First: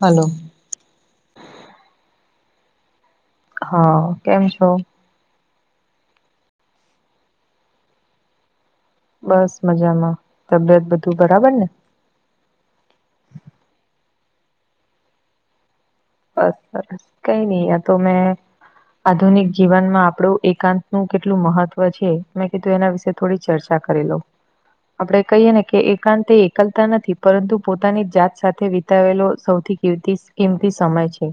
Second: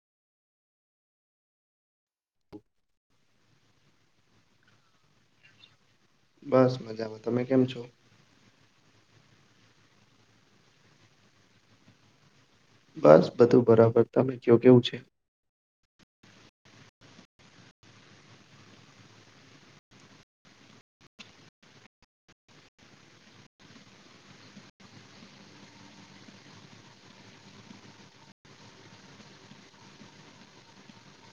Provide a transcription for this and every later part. હાલો. [inaudible] હા, કેમ છો? બસ મજામાં. તમે કેમ છો? બસ મજામાં. તબિયત બધું બરાબર ને? બસ બધું બરાબર, તમે ક્યો કેવું છે? બસ સરસ, કંઈ ની આતો મેં આધુનિક જીવનમાં આપડું એકાંતનું કેટલું મહત્વ છે? મેં કીધું એના વિશે થોડી ચર્ચા કરી લવ. આપણે કહીએ ને કે એકાંત એ એકલતા નથી પરંતુ પોતાની જાત સાથે વિતાવેલો સૌથી કિમતી કીમતી સમય છે.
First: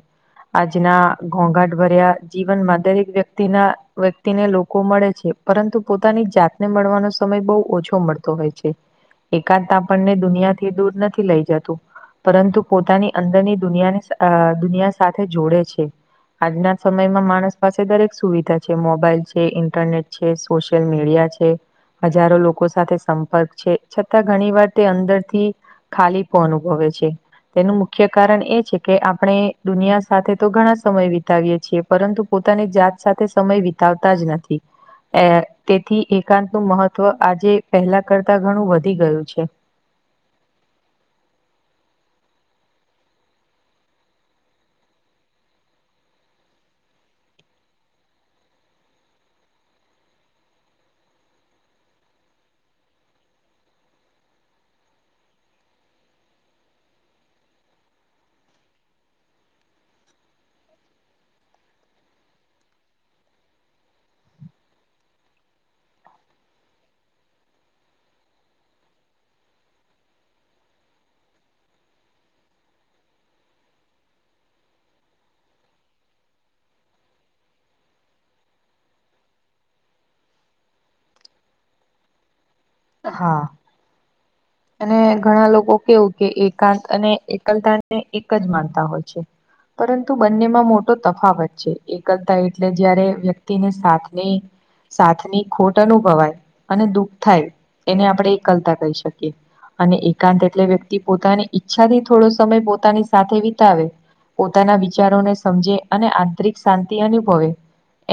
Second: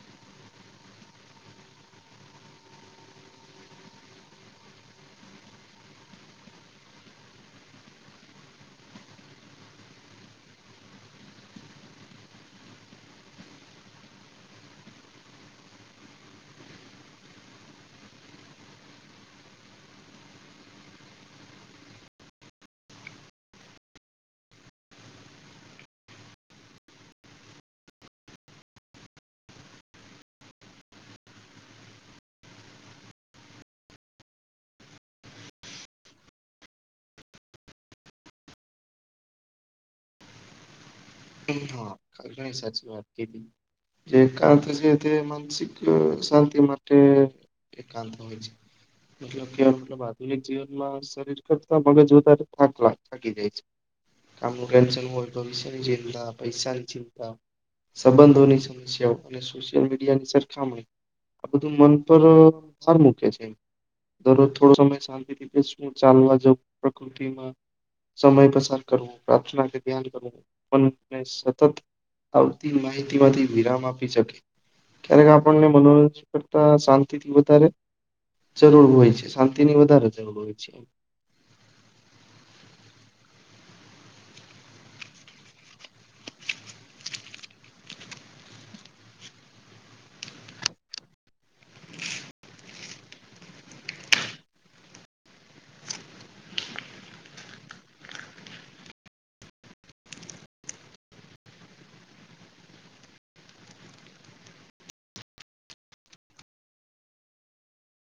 આજના ઘોંઘાટભર્યા જીવનમાં દરેક વ્યક્તિના વ્યક્તિને લોકો મળે છે. પરંતુ પોતાની જાતને મળવાનો સમય બહુ ઓછો મળતો હોય છે. એકાંત આપણને દુનિયાથી દૂર નથી લઇ જતું. પરંતુ પોતાની અંદરની દુનિયા અ દુનિયા સાથે જોડે છે. આજના સમયમાં માણસ પાસે દરેક સુવિધા છે. મોબાઈલ છે, ઈન્ટરનેટ છ સોશિયલ મીડિયા છે. હજારો લોકો સાથે સંપર્ક છે, છતાં ઘણીવાર તે અંદરથી ખાલીપો અનુભવે છે. તેનું મુખ્ય કારણ એ છે કે આપણે દુનિયા સાથે તો ઘણા સમય વિતાવીએ છીએ, પરંતુ પોતાની જાત સાથે સમય વિતાવતા જ નથી. એ તેથી એકાંતનું મહત્વ આજે પહેલાં કરતાં ઘણું વધી ગયું છે. હા, તમે ઘણી સાચી વાત કીધી. જે એકાંત છે તે માનસિક શાંતિ માટે એકાંત હોય. છે [inaudible] મતલબ કે મતલબ આધુનિક જીવનમાં શરીર કરતા મગજ વધારે થાક લાગ થાકી જાય છે. કામનું ટેન્શન હોય, ભવિષ્યની ચિંતા, પૈસાની ચિંતા સંબંધોની સમસ્યાઓ અને સોશિયલ મીડિયાની સરખામણી આ બધું મન પર ભાર મૂકે છે. દરરોજ થોડો સમય શાંતિથી બેસવું, ચાલવા જવું, પ્રકૃતિમાં સમય પસાર કરવું, પ્રાર્થના કે ધ્યાન કરવું પણને સતત આવતી માહિતીમાંથી વિરામ આપી શકે. ક્યારેક આપણને મનોરંજન કરતા શાંતિથી વધારે જરૂર હોય છે, શાંતિની વધારે જરૂર હોય છે. હા. ઘણા લોકો કેવું કે એકાંત અને એકલતાને એક જ માનતા હોય છે. પરંતુ બંનેમાં મોટો તફાવત છે. એકલતા એટલે જ્યારે વ્યક્તિને સાથની સાથની ખોટ અનુભવાય અને દુઃખ થાય એને આપણે એકલતા કહી શકીએ. અને એકાંત એટલે વ્યક્તિ પોતાની ઈચ્છાથી થોડો સમય પોતાની સાથે વિતાવે પોતાના વિચારોને સમજે અને આંતરિક શાંતિ અનુભવે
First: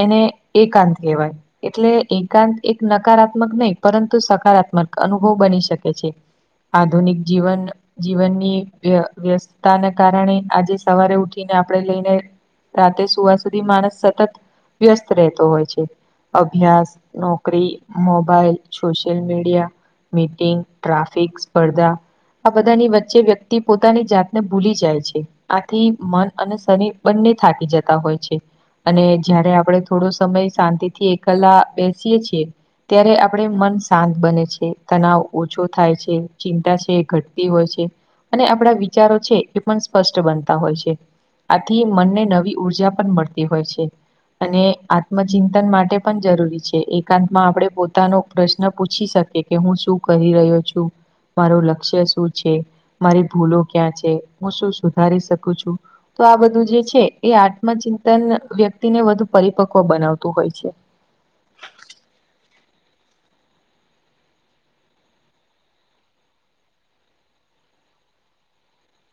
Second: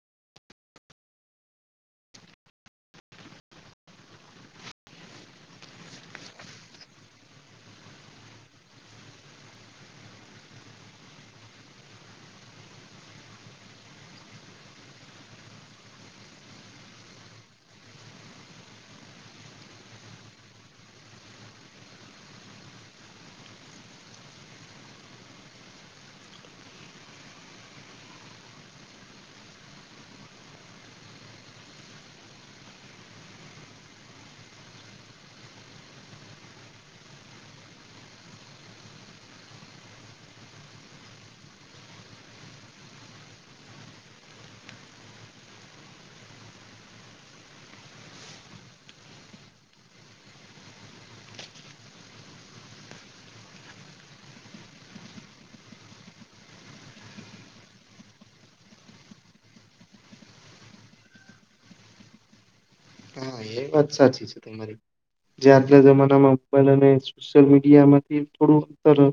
એને એકાંત કેવાય. એટલે એકાંત એક નકારાત્મક નય પરંતુ સક્ સકારાત્મક અનુભવ બની શકે છે. આધુનિક જીવન જીવનની વ્ય વ્યસ્તતાને કારણે આજે સવારે ઉઠીને આપણે લઈને રાતેે સુવા સુધી માણસ સતત વ્યસ્ત રહેતો હોય છે. અભ્યાસ, નોકરી, મોબાઈલ, સોશિ શિયલમીડિયા, મીટિંગ, ટ્રાફિક, સ્પર્ધા આ બધાની વચ્ચે વ્યક્તિ પોતાની જાતને ભૂલી જાય છે. આથી મન અને શરીર બંને થાકી જતા હોય છે. અને જયારે આપણે થોડો સમય શાંતિથી એકલા બેસીએ છીએ ત્યારે આપડે મનસ્ શાંત બને છે, તનાવ ઓછો થાય છે, ચિંતા છે એ ઘટતી હોય છે. અને આપણા વિચારો છે એ પણ સ્પષ્ટ બનતા હોય છે. આથી મનને નવી ઉર્જા પણ મળતી હોય છે. અને આત્મચિંતન માટે પણ જરૂરી છે એકાંતમાં આપણે પોતાનો પ્રશ્ન ન પુછી શકે કે હું શું કરી રહ્યો છું? મારું લક્ષ્ય શું છે? મારી ભૂલો ક્યાં છે? હું શું સુધારી શકું છું? તો આ બધું જે છે એ આત્મચિંતન વ્યક્તિને વધુ પરિપક્વ બનાવતું હોય છે. હા એ વાત સાચી છે તમારી. જે આજના જમાનામાં મોબાઈલ અને સોશિયલ મીડિયામાંથી થોડું અંતર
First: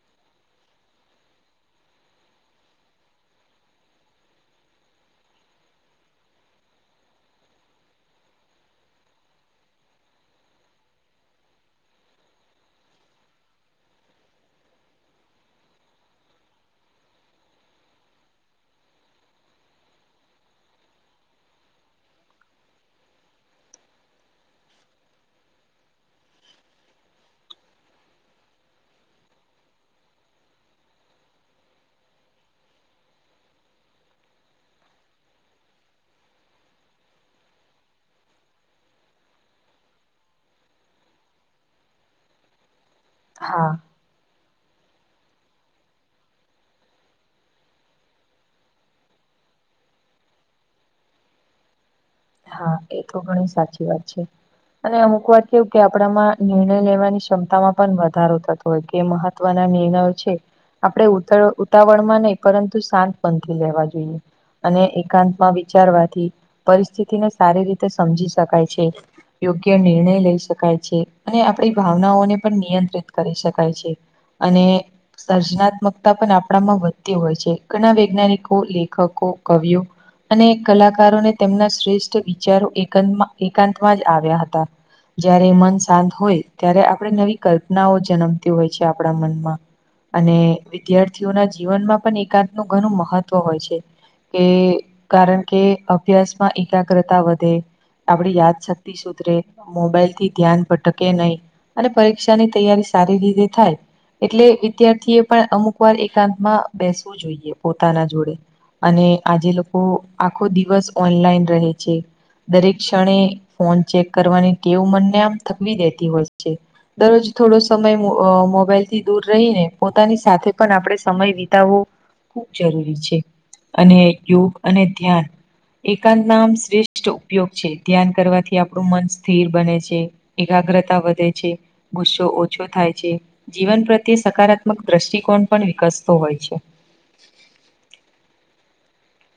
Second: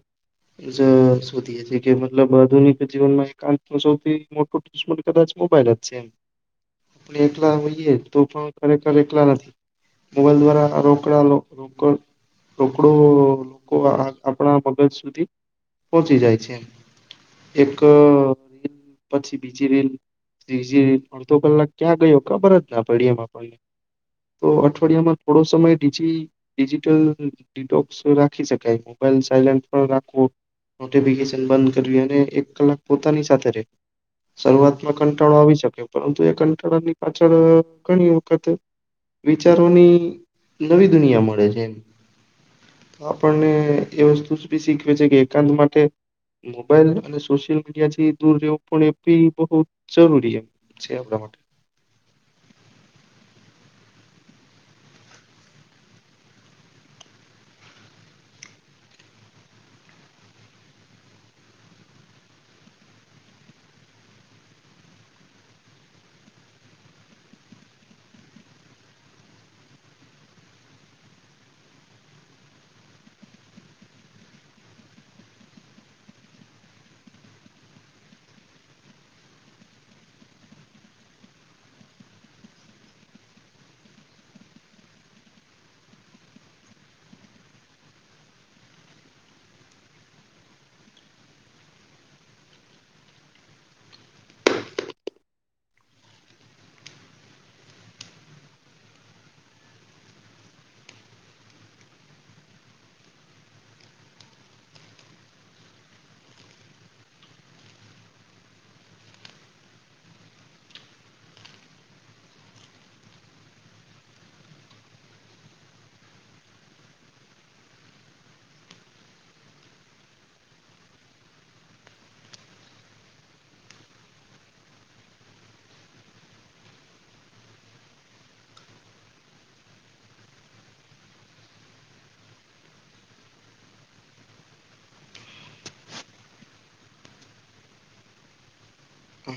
[unintelligible] મતલબ આધુનિક જીવનમાં એકાંતનું સૌથી મોટું દુશ્મન કદાચ મોબાઈલ જ છે એમ. આપણે એકલા હોઈયએ તોપણ ખરેખર એકલા નથી. મોબાઈલ દ્વારા આ રોકડા લોકલ રોકડો લોકો આપણા મગજ સુધી પહોંચી જાય છે એમ. એક પછી બીજી રીલ ત્રીજી અડધો કલાક ક્યાં ગયો ખબર જ ના પયડી એમ આપણને. તો અઠવાડિયામાં થોડો સમય [unintelligible] જી ડિજિટલ ડિટોક્સ રાખી શકાય મોબાઈલ સાયલેન્ટમા પણ રાખવો. નોટિફિકેશન બંધ કરવી અને એક કલાક તમે પોતાની સાથે રહે શરૂઆતમાં કંટાળો આવી શકે પરંતુ એ કંટાળાની પાછળ‌અ... ઘણી વખત વિચારોની નવી દુનિયા મળે છે એમ. આપણને હા એ વસ્તુ જ બી શીખવે છે કે એકાંત માટે મોબાઈલ અને સોશિયલ મીડિયા થી દૂર રહેવું પણ એ પી બહુ જરૂરી. જ [unintelligible] હા એ તો ઘણી સાચી વાત છે. અને અમુક વાત કેવું કે આપણામાં નિર્ણય લેવાની ક્ષમતામાં પણ વધારો થતો હોય કે મહત્વના નિર્ણયો છે. આપણે ઉ ઉતાવળ માં નહી પરંતુ શાંત પણનથી લેવા જોઈએ. અને એકાંતમાં વિચારવાથી પરિસ્થિતિને સારી રીતે સમજી શકાય છે. યોગ્ય નિર્ણય લઈ શકાય છે અને આપણી ભાવનાઓને પણ નિયંત્રિત કરી શકાય છે. અને. સર્જનાત્મકતા પણ આપણામાં વધતી હોય છે ઘણા વૈજ્ઞાનિકો લેખકો કવિઓ અને કલાકારોને તેમના શ્રેષ્ઠ વિચારો એક એકાંતમાં જ આવ્યા હતા. જયારે મન શાંત હોય ત્યારે આપણે નવી કલ્પનાઓ જન્મતી હોય છે આપણા મનમાં. અને વિદ્યાર્થીઓના જીવનમાં પણ એકાંત નું ઘણું મહત્વ હોય છે. કે કારણ કે અભ્યાસમાં એકાગ્રતા વધે. આપણી યાદ શક્તિ સુધરે મોબાઈલ થી ધ્યાન ભટકે નહી. અને પરીક્ષા તૈયારી સારી રીતે થાય. એટલે વિદ્યાર્થી એ પણ અમુક વાર એકાંત માં બેસવું જોઈએ પોતાના જોડે. અને આજે લોકો આખો દિવસ ઓનલાઈન રહે છે. દરેક ક્ષણે ફોન ચેક કરવાની ટેવ મનને આમ થકવી દેતી હોય છે. દરરોજ થોડો સમય મોબાઈલથી દૂર રહીને પોતાની સાથે પણ આપણે સમય વિતાવવો‌ ખૂબ જરૂરી છે અને યોગ અને ધ્યાન એકાંત ના આમ શ્રેષ્ઠ ઉપયોગ છે ધ્યાન કરવાથી આપણું મન સ્થિર બને છે. એકાગ્રતા વધે છે ગુસ્સો ઓછો થાય છે. જીવન પ્રતિ સકારાત્મક દ્રષ્ટિકોણ પણ વિકસતો હોય છે. હ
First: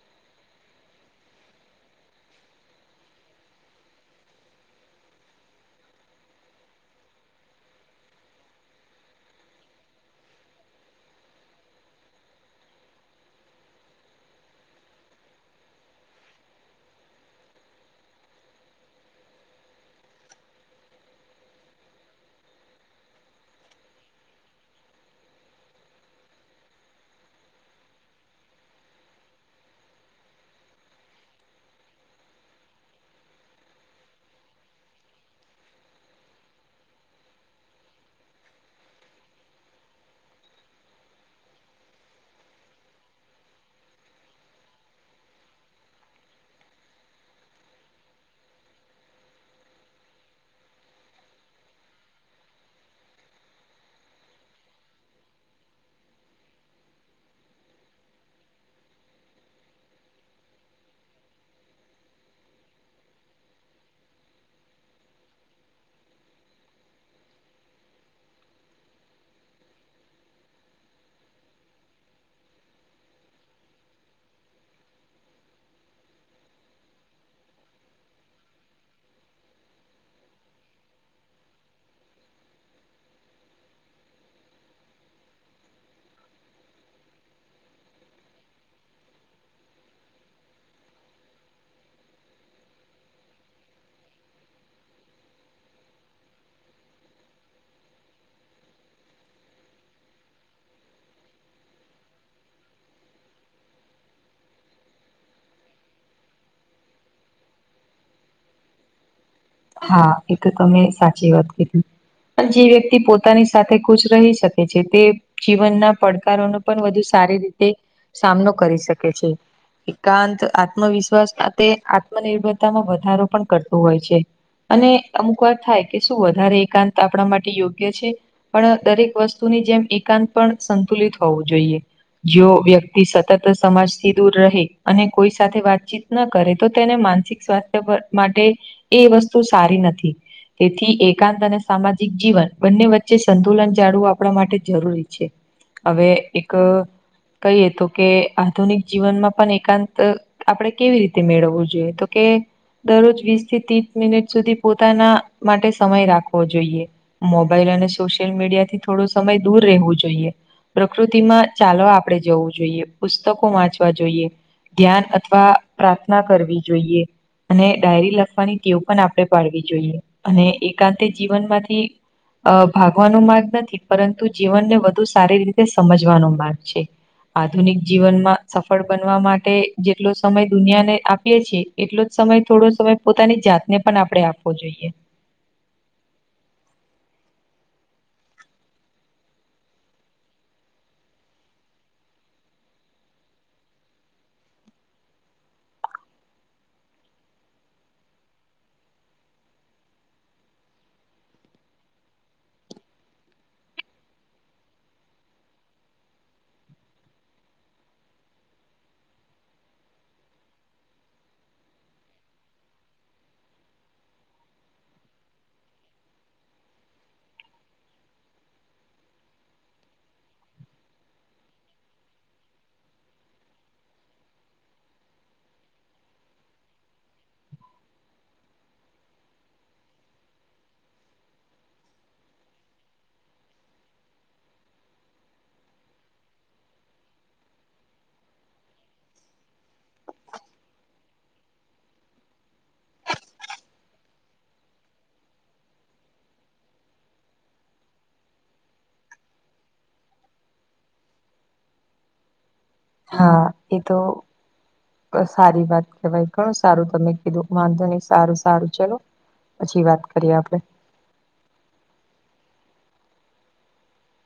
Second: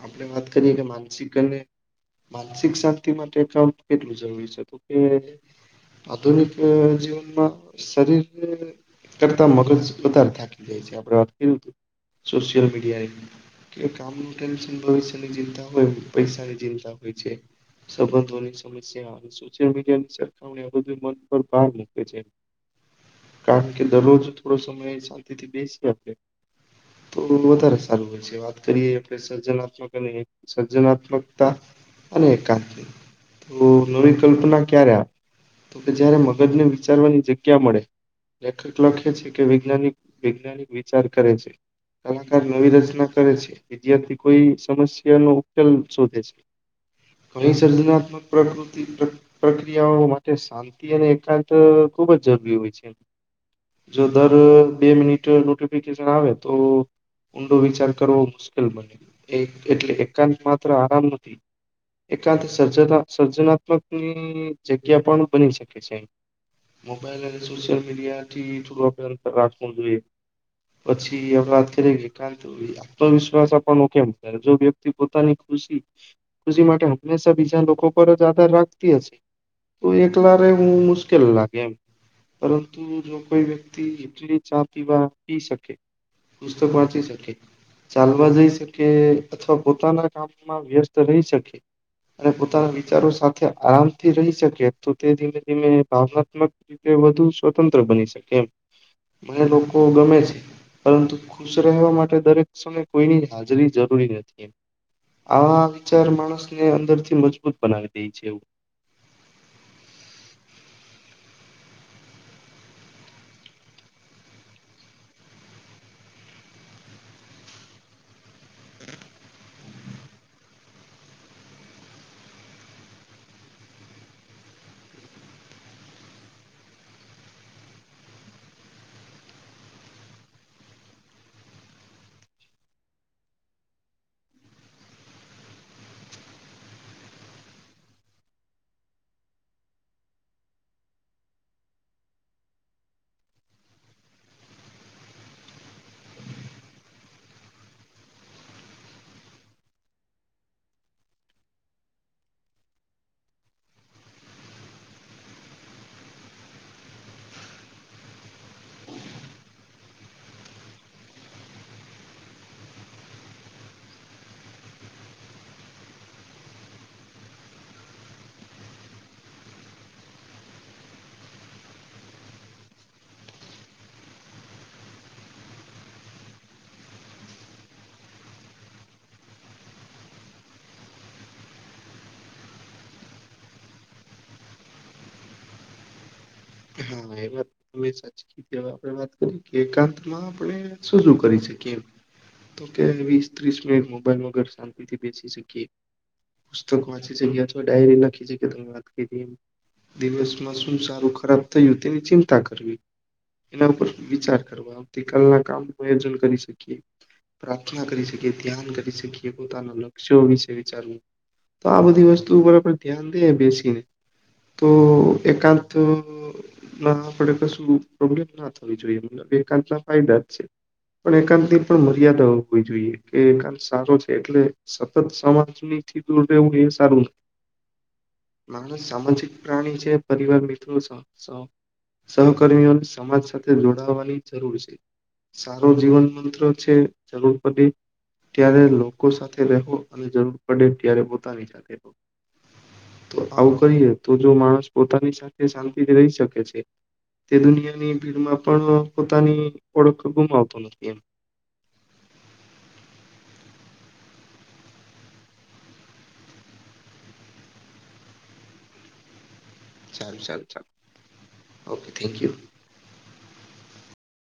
આપડે વાત કરીએ કે માનસિક અને માનસિક શાંતિ માટે કામ કેટલું જરૂરી છે તો કે આધુનિક જીવનમાં શરીરને કરતા મગજ વધારે થાકી જાય છે આપડે વાત કરી સોશિયલ મીડિયાએ કે કામનું ટેન્શન ભવિષ્યની ચિંતા હોય પૈસાની ચિંતા હોય છે. સંબંધોની સમસ્યા સોશિયલ મીડિયા ની સરખામણી એ બધું મન પર ભાર મૂકે છે. કારણ કે દરરોજ થોડો સમય શાંતિ થી બેસી આપે તો વધારે સારું હોય છે વાત કરી આપણે સર્જનાત્મક અને સર્જનાત્મકતા અને એકાત્મી હો નવી કલ્પના ક્યાં રહ્યા. કે જયારે મગજને વિચારવાની જગ્યા મળે. લેખક લખે છે કે વિજ્ઞાનિક વિજ્ઞાનિક વિચાર કરે છે. કલાકાર નવી રચના કરે છે. વિદ્યાર્થી કોઈ સમસ્યા નો ઉકેલ શોધે છે. ઘણી સર્જનાત્મક પ્રકૃતિ પ્રક્રિયાઓ માટે નીતિ અને એકાંત ખુબ જ જરૂરી હોય છે. જો દર બે મિનિટ નોટિફિકેશન આવે તો ઊંડો વિચાર કરવો મુશ્કિલ બને એ એટલે એક એકાંત માત્ર આરામ નથી એકાંત સર્જ સર્જનાત્મકની જગ્યા પણ બની શકે છે. મોબાઈલ અને સોશિયલ મીડિયા થી થોડું અંતર રાખવું જોએ. પછી [unintelligible] વિશ્વાસ આપવાનું કેમ જો વ્યક્તિ પોતાની ખુશિ ખુશી માટે હંમેશા બીજા લોકો પર જ આધાર રાખતી હશે તો એકલા રેવું મુશ્કેલ લાગે એમ. પરંતુ જો કોઈ વ્યક્તિ જેટલી ચા પીવા પી શકે પુસ્તક વાંચી શકે ચાલવા જઈ શકે અથવા પોતાના કામમાં વ્યસ્ત રહી શકે અને પોતાના વિચારો સાથે આરામથી રહી શકે તો તે ધીમે ધીમે ભાવનાત્મક તે વધુ સ્વતંત્ર બની શકે એમ. અને લોકો ગમે છે પરંતુ ખુશ રહેવા માટે દરેક સમય કોઈની હાજરી જરૂરી નથી એમ. આવા વિચાર માણસને અંદર થી મજબૂત બનાવી દે છે એવું. હા, એ તો તમે સાચી વાત કીધી. પણ જે વ્યક્તિ પોતાની સાથે ખુશ રહી શકે છે તે જીવનના પડકારોનો પણ વધુ સારી રીતે સામનો કરી શકે છે. એકાંત આત્મવિશ્વાસ સાથે આત્મનિર્ભરતામાં વધારો પણ કરતો હોય છે. અને અમુક વાર થાય કે શું વધારે એકાંત આપડા માટે યોગ્ય છે? પણ દરેક વસ્તુની જેમ એકાંત પણ સંતુલિત હોવું જોઈએ. જો વ્યક્તિ સતત સમાજથી દૂર રહે અને કોઈ સાથે વાતચીત ન કરે તો તેને માનસિક સ્વાસ્થ્ય પર માટે એ વસ્તુ સારી નથી. તેથી એકાંત અને સામાજિક જીવન બંને વચ્ચે સંતુલન જાળવું આપણા માટે જરૂરી છે. હવે એક કહીએ તો કે આધુનિક જીવનમાં પન એકાંત આપણે કેવી રીતે મેળવવું જોઈએ તો કે દરરોજ વીસ થી ત્રીસ મિનિટ સુધી પોતાના માટે સમય રાખવો જોઈએ. મોબાઈલ અને સોશિયલ મીડિયાથી થોડો સમય દૂર રહેવું જોઈએ. પ્રકૃતિમાં ચાલવા આપડે જવું જોઈએ, પુસ્તકો વાંચવા જોઈએ ધ્યાન અથવા પ્રાર્થના કરવી જોઈએ અને ડાયરી લખવાની ટેવ પણ આપણે પાડવી જોઈએ અને એકાંતે જીવનમાંથી અ ભાગવાનો માર્ગ નથી પરંતુ જીવનને વધુ સારી રીતે સમજવાનો માર્ગ છે. આધુનિક જીવનમાં સફળ બનવા માટે જેટલો સમય દુનિયાને આપીએ છીએ એટલો જ સમય થોડો સમય પોતાની જાતને પણ આપડે આપવો જોઈએ. હમ, [inaudible] [inaudible] આપણે વાત કરીએ કે એકાંતમાં આપણે શું શું કરી શકીએ? તો કે વીસ ત્રીસ મિનિટ મોબાઈલ વગર શાંતિથી બેસી શકીએ, પુસ્તક વાંચી [unintelligible] ડાયરી [inaudible] વાત કયરી. દિવસમાં શું સારું, ખરાબ થયું તેની ચિંતા કરવી. એના ઉપર વિચાર કરવા આવતી કાલના કામનું આયોજન કરી શકીએ. પ્રાર્થના કરી શકીએ, ધ્યાન કરી શકીએ, પોતાના લક્ષ્યો વિશે વિચારવું તો આ બધી વસ્તુ ઉપર આપણે ધ્યાન દઈએ, બેસીને તો એકાંત ના આપણે કશું પ્રોબ્લેમ ના થવી જોઈએ, [inaudible] એકાંતના ના ફાયદા જ છે. પણ એકાંતની પણ મર્યાદા હોવી જોઈએ કે એકાંત સારો છે એટલે સતત સમાજનીથી દૂર રેવું એ સારું નથી. [inaudible] માણસ સામાજિક પ્રાણી છે પરિવાર મિત્રો [inaudible] સહકર્મીઓને સમાજ સાથે જોડાવાની જરૂર છે. સારો જીવન મંત્ર છે. જરૂર [unintelligible] ત્યારે લોકો સાથે રેહવુ અને જરૂર પડે ત્યારે પોતાની [inaudible] [inaudible] તો આવું કરીએ તો જો માણસ પોતાની સાથે શાંતિથી રહી શકે છે. તે દુનિયાની ભીડમાં પણ પોતાની ઓળખ ગુમાવતો નથી એમ. હા, એ તો [unintelligible] સારી વાત કેહેવાય, ઘણું સારું તમે કીધું, વાંધો નહી, સારું સારું ચલો! પછી વાત સારું કરીએ આપડે. સારું. [unintelligible] Okay, thank you!